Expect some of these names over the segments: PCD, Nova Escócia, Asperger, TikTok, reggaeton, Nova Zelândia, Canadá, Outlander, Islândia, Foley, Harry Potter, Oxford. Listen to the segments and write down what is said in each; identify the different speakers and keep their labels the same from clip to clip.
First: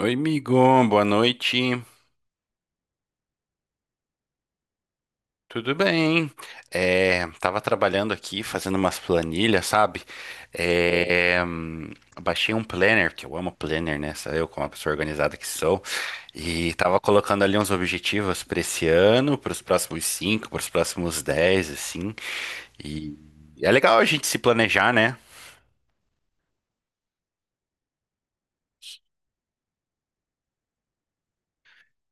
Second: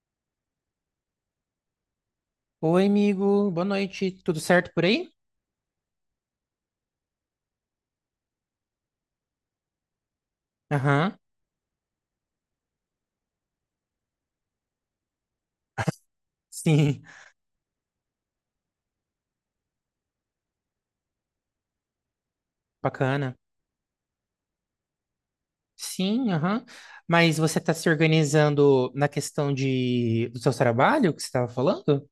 Speaker 1: Oi, amigo, boa noite.
Speaker 2: Oi, amigo. Boa noite. Tudo certo por aí?
Speaker 1: Tudo bem? É, tava trabalhando aqui, fazendo umas planilhas, sabe?
Speaker 2: Aham.
Speaker 1: É, baixei um planner, que eu amo planner, né? Sabe eu, como uma pessoa organizada que sou. E tava
Speaker 2: Sim.
Speaker 1: colocando ali uns objetivos para esse ano, para os próximos cinco, para os próximos dez, assim. E
Speaker 2: Bacana.
Speaker 1: é legal a gente se planejar, né?
Speaker 2: Sim, aham. Mas você está se organizando na questão de do seu trabalho que você estava falando?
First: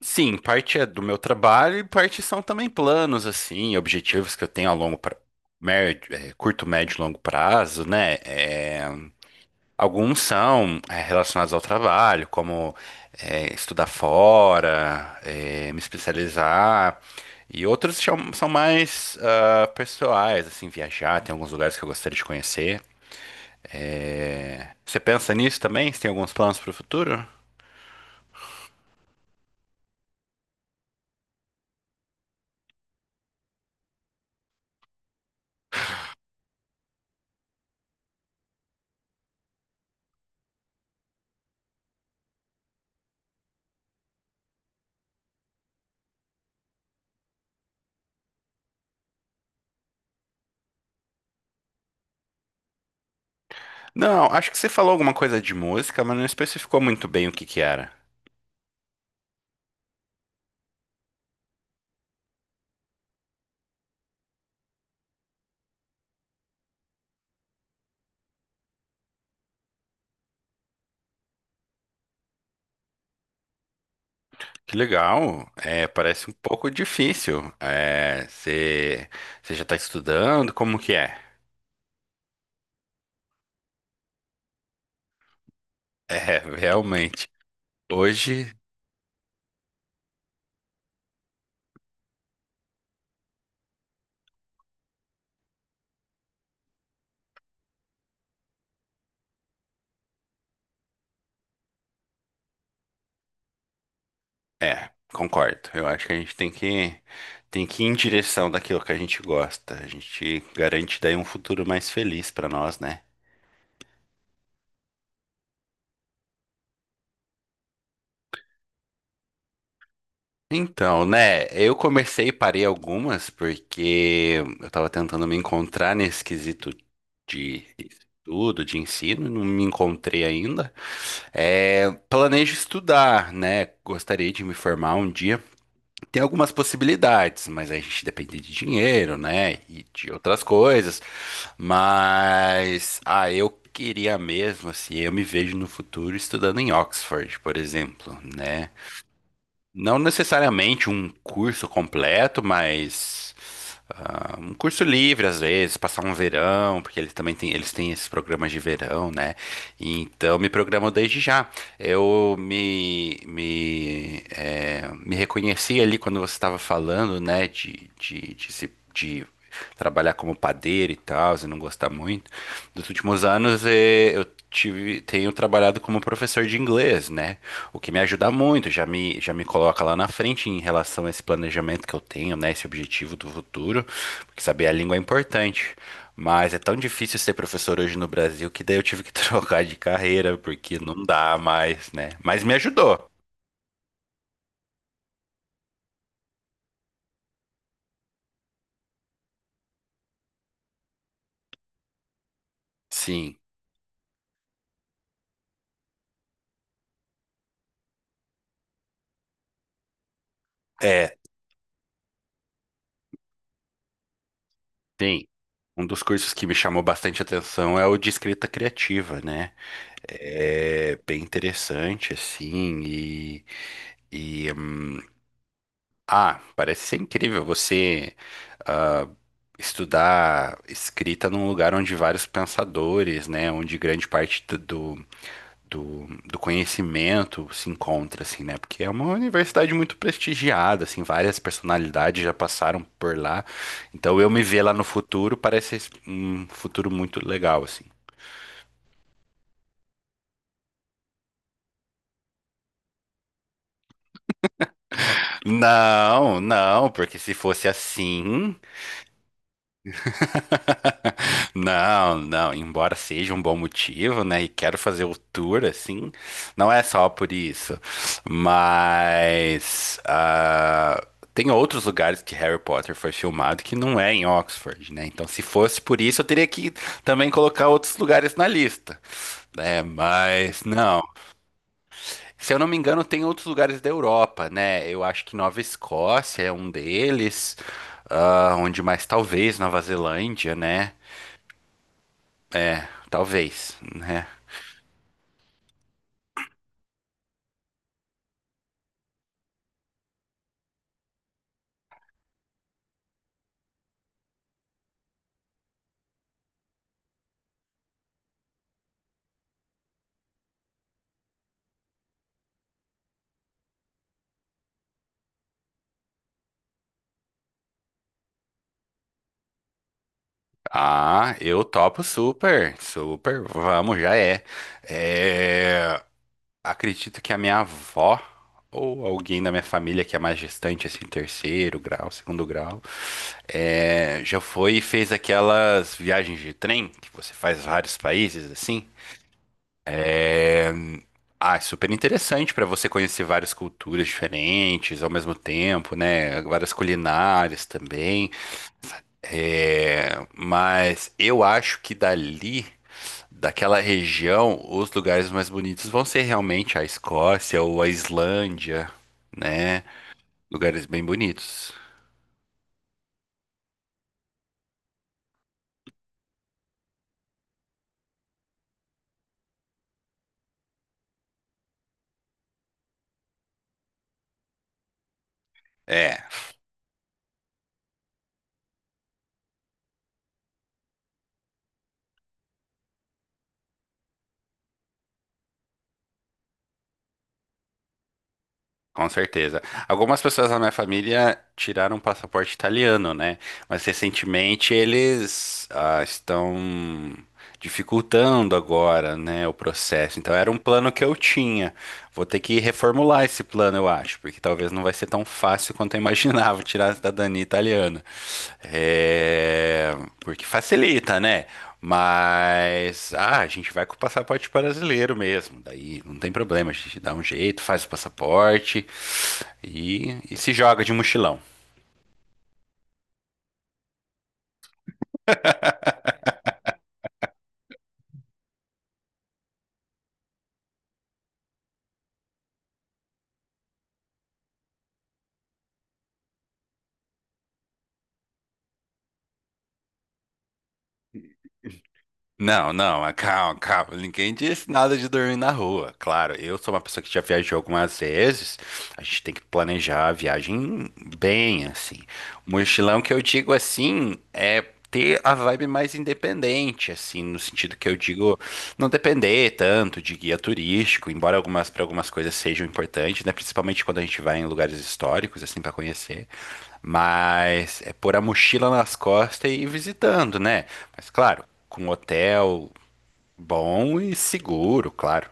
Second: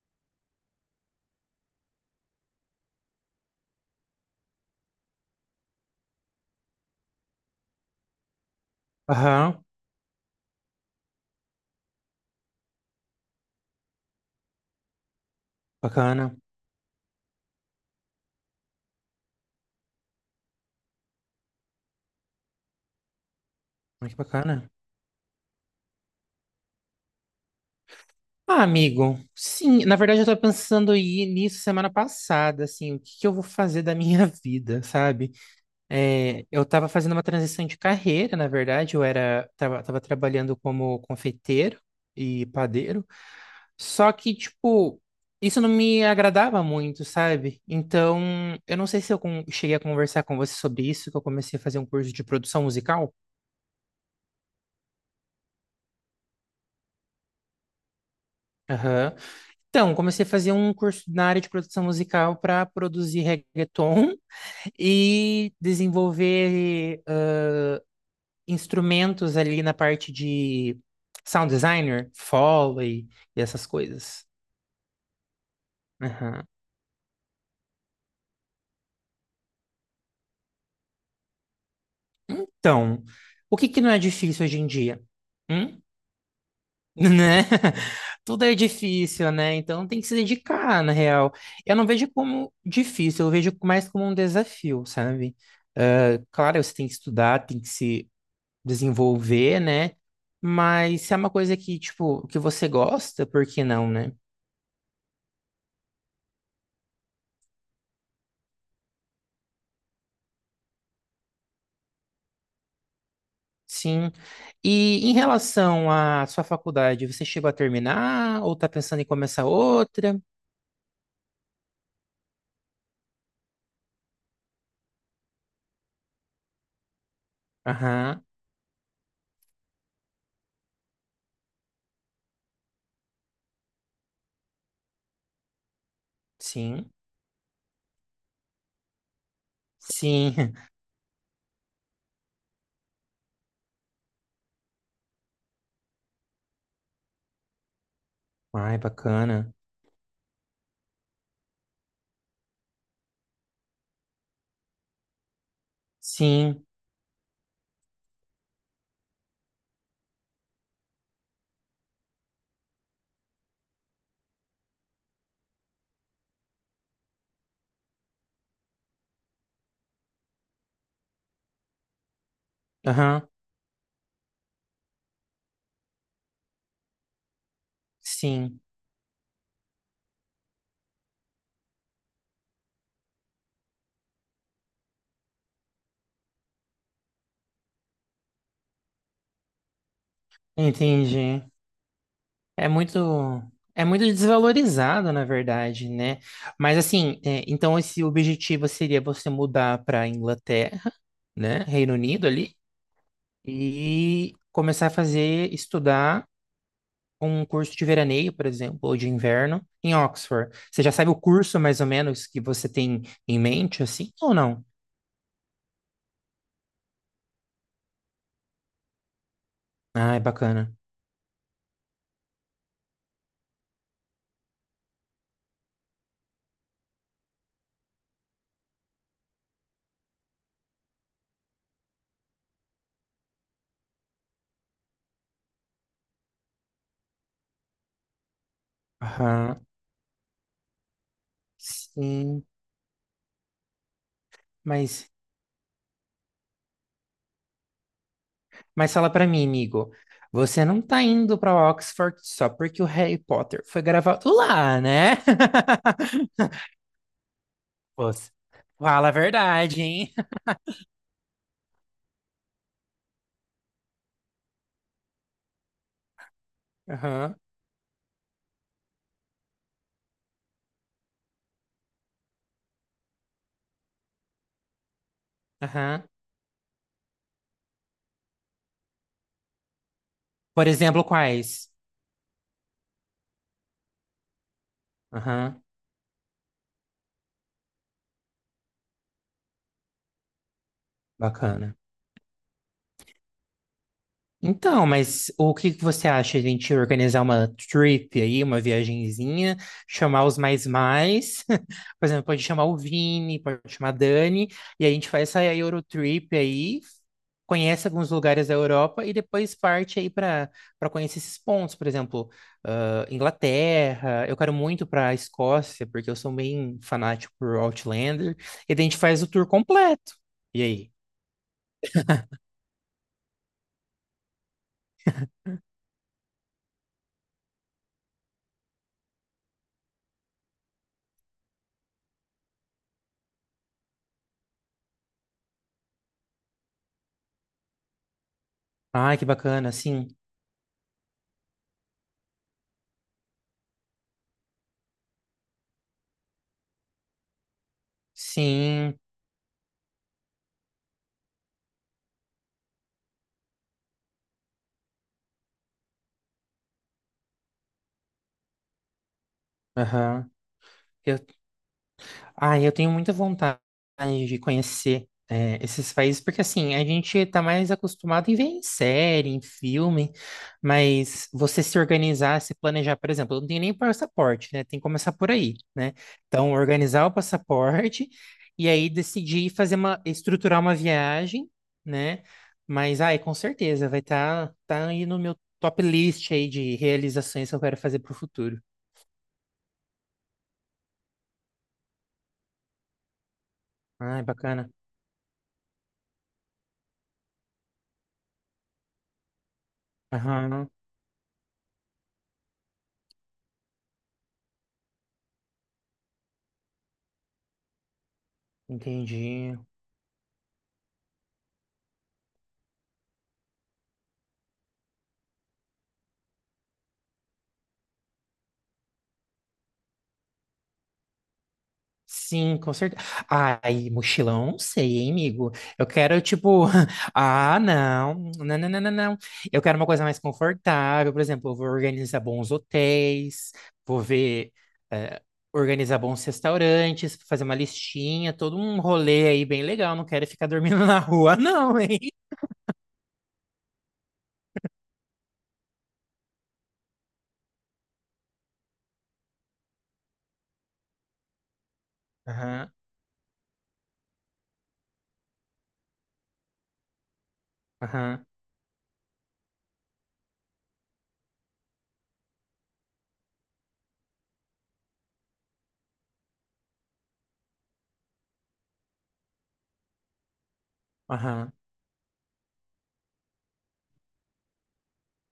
Speaker 1: Sim, parte é do meu trabalho e parte são também planos, assim, objetivos que eu tenho médio, curto, médio e longo prazo, né? É,
Speaker 2: Aham.
Speaker 1: alguns são relacionados ao trabalho, como estudar fora, me
Speaker 2: Bacana.
Speaker 1: especializar, e outros são mais pessoais, assim, viajar, tem alguns lugares que eu gostaria de conhecer.
Speaker 2: Ai, que bacana.
Speaker 1: É, você pensa nisso também? Você tem alguns planos para o futuro?
Speaker 2: Ah, amigo. Sim, na verdade eu estava pensando em ir nisso semana passada, assim, o que que eu vou fazer da minha vida, sabe? É, eu estava fazendo uma transição de carreira, na verdade, eu tava trabalhando como confeiteiro e padeiro. Só que, tipo, isso não me agradava muito, sabe? Então, eu não sei se eu cheguei a conversar com você sobre isso, que eu comecei a fazer um curso de produção musical.
Speaker 1: Não, acho que você falou alguma coisa de música, mas não especificou muito bem o que que era.
Speaker 2: Aham. Então, comecei a fazer um curso na área de produção musical para produzir reggaeton e desenvolver instrumentos ali na parte de sound designer, Foley e essas coisas.
Speaker 1: Que legal. É, parece um
Speaker 2: Aham.
Speaker 1: pouco difícil. É, você já está estudando? Como que é?
Speaker 2: Então, o que que não é difícil hoje em dia? Hum?
Speaker 1: É, realmente.
Speaker 2: Né? Tudo
Speaker 1: Hoje,
Speaker 2: é difícil, né? Então tem que se dedicar, na real. Eu não vejo como difícil, eu vejo mais como um desafio, sabe? Ah, claro, você tem que estudar, tem que se desenvolver, né? Mas se é uma coisa que, tipo, que você gosta, por que não, né?
Speaker 1: concordo. Eu acho que a gente tem que ir em direção daquilo que a gente gosta. A gente garante daí um futuro mais feliz para nós, né?
Speaker 2: Sim. E em relação à sua faculdade, você chegou a terminar ou tá pensando em começar outra?
Speaker 1: Então, né, eu comecei e parei algumas porque eu tava tentando me encontrar nesse quesito de
Speaker 2: Aham,
Speaker 1: tudo de ensino, não me encontrei ainda. É, planejo estudar, né? Gostaria de me formar um dia. Tem algumas
Speaker 2: sim.
Speaker 1: possibilidades, mas a gente depende de dinheiro, né? E de outras
Speaker 2: Sim.
Speaker 1: coisas. Mas, eu queria mesmo, assim, eu me vejo no futuro estudando em Oxford, por exemplo, né?
Speaker 2: Ai, bacana.
Speaker 1: Não necessariamente um curso completo, mas um curso livre às vezes, passar um
Speaker 2: Sim.
Speaker 1: verão, porque eles têm esses programas de verão, né? Então me programo desde já. Eu me reconheci ali quando você estava falando, né, de, se- de trabalhar como padeiro e tal, e não gostar muito. Nos últimos
Speaker 2: Aham.
Speaker 1: anos eu tive, tenho trabalhado como professor de inglês, né? O que me ajuda
Speaker 2: Sim,
Speaker 1: muito, já me coloca lá na frente em relação a esse planejamento que eu tenho, né? Esse objetivo do futuro, porque saber a língua é importante. Mas é tão difícil ser professor hoje no Brasil que daí eu tive que trocar de carreira, porque não dá
Speaker 2: entendi.
Speaker 1: mais, né? Mas me
Speaker 2: É muito,
Speaker 1: ajudou.
Speaker 2: é muito desvalorizado, na verdade, né? Mas assim, é, então esse objetivo seria você mudar para Inglaterra, né? Reino Unido ali,
Speaker 1: Sim,
Speaker 2: e começar a fazer, estudar um curso de veraneio, por exemplo, ou de inverno em Oxford. Você já sabe o
Speaker 1: é,
Speaker 2: curso mais ou menos que você tem em mente, assim, ou não?
Speaker 1: sim. Um dos cursos que me chamou bastante atenção é o de escrita criativa, né?
Speaker 2: Ah, é bacana.
Speaker 1: É bem interessante, assim, e, hum, ah, parece ser incrível você ah, estudar escrita num lugar onde vários pensadores, né, onde grande parte do conhecimento se encontra, assim, né, porque é uma
Speaker 2: Aham,
Speaker 1: universidade muito prestigiada, assim, várias personalidades já
Speaker 2: sim,
Speaker 1: passaram por lá, então eu me ver lá no
Speaker 2: mas
Speaker 1: futuro parece um futuro muito legal, assim.
Speaker 2: mas fala pra mim, amigo, você não tá indo pra Oxford só porque o Harry Potter foi gravado lá, né?
Speaker 1: Não, não, porque se fosse
Speaker 2: Você-
Speaker 1: assim,
Speaker 2: Fala a verdade, hein?
Speaker 1: não, não, embora seja um bom motivo, né? E quero fazer o tour assim, não é só por
Speaker 2: Aham,
Speaker 1: isso, mas tem outros lugares que Harry Potter foi filmado que não é em Oxford, né? Então, se fosse por
Speaker 2: aham.
Speaker 1: isso, eu teria que também colocar outros lugares na lista, né? Mas
Speaker 2: Por
Speaker 1: não,
Speaker 2: exemplo, quais?
Speaker 1: se eu não me engano, tem outros lugares da Europa, né? Eu acho que Nova
Speaker 2: Aham,
Speaker 1: Escócia é um deles, onde mais talvez Nova Zelândia, né?
Speaker 2: bacana.
Speaker 1: É, talvez, né?
Speaker 2: Então, mas o que que você acha de a gente organizar uma trip aí, uma viagenzinha, chamar os mais mais, por exemplo, pode chamar o Vini, pode chamar a Dani, e a gente faz essa Eurotrip aí, conhece alguns lugares da Europa e depois parte aí para conhecer esses pontos, por exemplo, Inglaterra, eu quero muito para a Escócia, porque eu sou bem fanático por Outlander, e daí a gente faz o tour completo. E aí?
Speaker 1: Ah, eu topo super, super, vamos, já é. É, acredito que a minha avó ou alguém da minha família que é mais distante, assim, terceiro grau, segundo grau, já foi e fez aquelas viagens de trem que você faz vários países, assim.
Speaker 2: Ai, que bacana, sim,
Speaker 1: Ah, é super interessante para você conhecer várias culturas diferentes ao mesmo tempo, né? Várias culinárias também.
Speaker 2: sim,
Speaker 1: É, mas eu acho que dali, daquela região, os lugares mais bonitos vão ser realmente a Escócia ou a Islândia, né?
Speaker 2: aham.
Speaker 1: Lugares bem
Speaker 2: Eu,
Speaker 1: bonitos.
Speaker 2: ah, eu tenho muita vontade de conhecer é, esses países, porque assim, a gente está mais acostumado em ver em série, em filme, mas você se organizar, se planejar, por exemplo, eu não tenho nem passaporte, né? Tem que começar por aí, né?
Speaker 1: É.
Speaker 2: Então, organizar o passaporte e aí decidir fazer uma, estruturar uma viagem, né? Mas, ai, com certeza, vai estar tá aí no meu top list aí de realizações que eu quero fazer para o futuro.
Speaker 1: Com certeza. Algumas pessoas da minha família tiraram o passaporte italiano, né? Mas
Speaker 2: Ai, bacana.
Speaker 1: recentemente eles estão dificultando agora, né, o processo. Então era um
Speaker 2: Aham,
Speaker 1: plano que eu tinha. Vou ter que reformular esse plano, eu acho, porque talvez não vai ser tão fácil quanto eu imaginava tirar a cidadania italiana.
Speaker 2: entendi.
Speaker 1: É, porque facilita, né? Mas a gente vai com o passaporte brasileiro mesmo. Daí não tem problema, a gente dá um jeito, faz o passaporte e se joga de mochilão.
Speaker 2: Sim, com certeza. Ai, mochilão, não sei, hein, amigo? Eu quero, tipo, ah, não, não, não, não, não, não. Eu quero uma coisa mais confortável, por exemplo, eu vou organizar bons hotéis, vou ver, eh, organizar bons restaurantes, fazer uma listinha, todo um rolê aí bem legal. Não quero ficar dormindo na rua, não, hein?
Speaker 1: Não, não, calma, calma. Ninguém disse nada de dormir na rua. Claro, eu sou uma pessoa que já viajou algumas vezes. A gente tem que planejar a viagem bem, assim.
Speaker 2: Aham,
Speaker 1: Mochilão que eu digo assim é ter a vibe mais independente, assim, no sentido que eu
Speaker 2: aham,
Speaker 1: digo não depender tanto de guia turístico, embora algumas para algumas coisas sejam importantes, né? Principalmente quando a gente vai em lugares históricos, assim, para conhecer. Mas é pôr a mochila nas costas e ir visitando, né? Mas claro,
Speaker 2: aham.
Speaker 1: com hotel bom e seguro, claro.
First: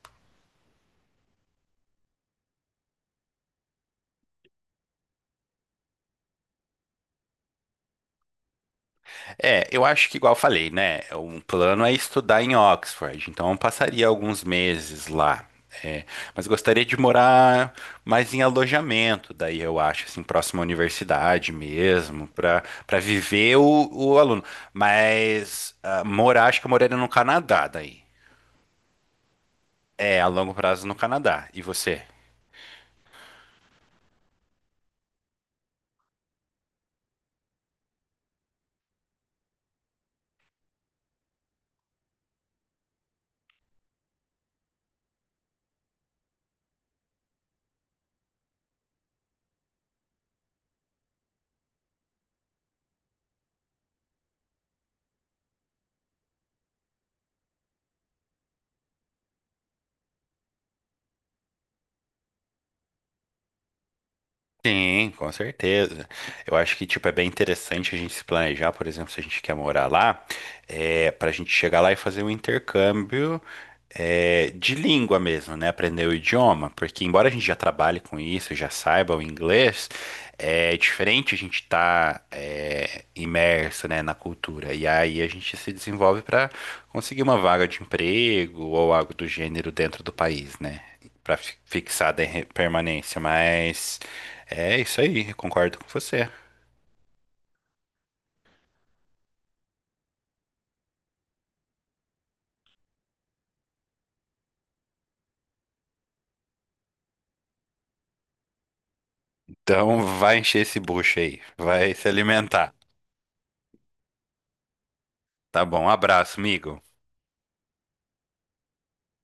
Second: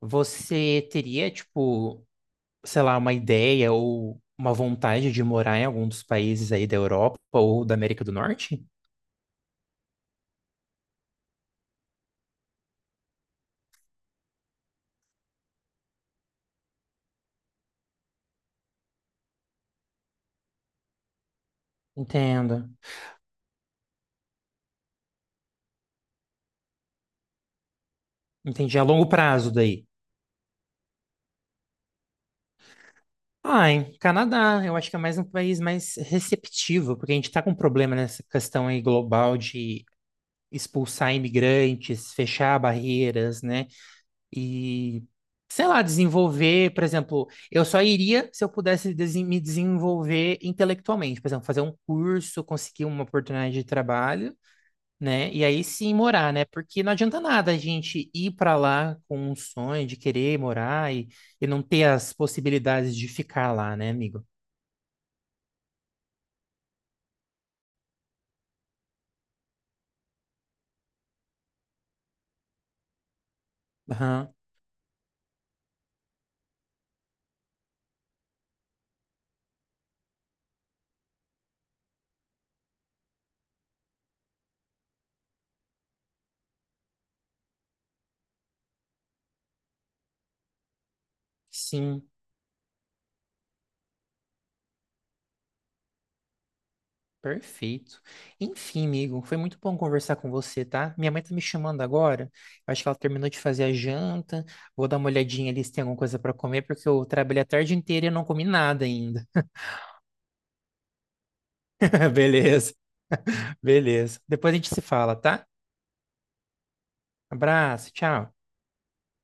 Speaker 2: Você teria, tipo, sei lá, uma ideia ou uma vontade de morar em algum dos países aí da Europa ou da América do Norte?
Speaker 1: É, eu acho que igual eu falei, né? Um plano é estudar em Oxford, então eu passaria alguns meses lá. É, mas gostaria de morar mais em alojamento, daí eu acho, assim, próximo à universidade mesmo, para
Speaker 2: Entendo.
Speaker 1: para viver o aluno. Mas morar, acho que eu moraria no Canadá daí.
Speaker 2: Entendi. A longo prazo daí.
Speaker 1: É, a longo prazo no Canadá. E você?
Speaker 2: Ah, em Canadá, eu acho que é mais um país mais receptivo, porque a gente está com um problema nessa questão aí global de expulsar imigrantes, fechar barreiras, né? E, sei lá, desenvolver, por exemplo, eu só iria se eu pudesse me desenvolver intelectualmente, por exemplo, fazer um curso, conseguir uma oportunidade de trabalho né? E aí sim morar, né? Porque não adianta nada a gente ir para lá com um sonho de querer morar e não ter as possibilidades de ficar lá, né, amigo?
Speaker 1: Sim, com certeza. Eu acho que, tipo, é bem interessante a gente se planejar, por exemplo, se a gente quer morar lá, para a gente chegar lá e fazer um intercâmbio,
Speaker 2: Aham,
Speaker 1: de língua mesmo, né? Aprender o idioma, porque embora a gente já trabalhe com isso, já saiba o inglês, é diferente a gente estar imerso, né, na cultura. E aí a gente se desenvolve para conseguir uma vaga de emprego ou algo do gênero dentro do país, né? Para
Speaker 2: sim,
Speaker 1: fixar a permanência, mas... É isso aí, eu concordo com você.
Speaker 2: perfeito. Enfim, amigo, foi muito bom conversar com você, tá? Minha mãe tá me chamando agora. Eu acho que ela terminou de fazer a janta. Vou dar uma olhadinha ali se tem alguma coisa para comer, porque eu trabalhei a tarde inteira e não comi nada ainda.
Speaker 1: Então vai encher esse bucho aí, vai se alimentar.
Speaker 2: Beleza, beleza. Depois a gente se fala, tá?
Speaker 1: Tá bom, um abraço, amigo.
Speaker 2: Abraço, tchau.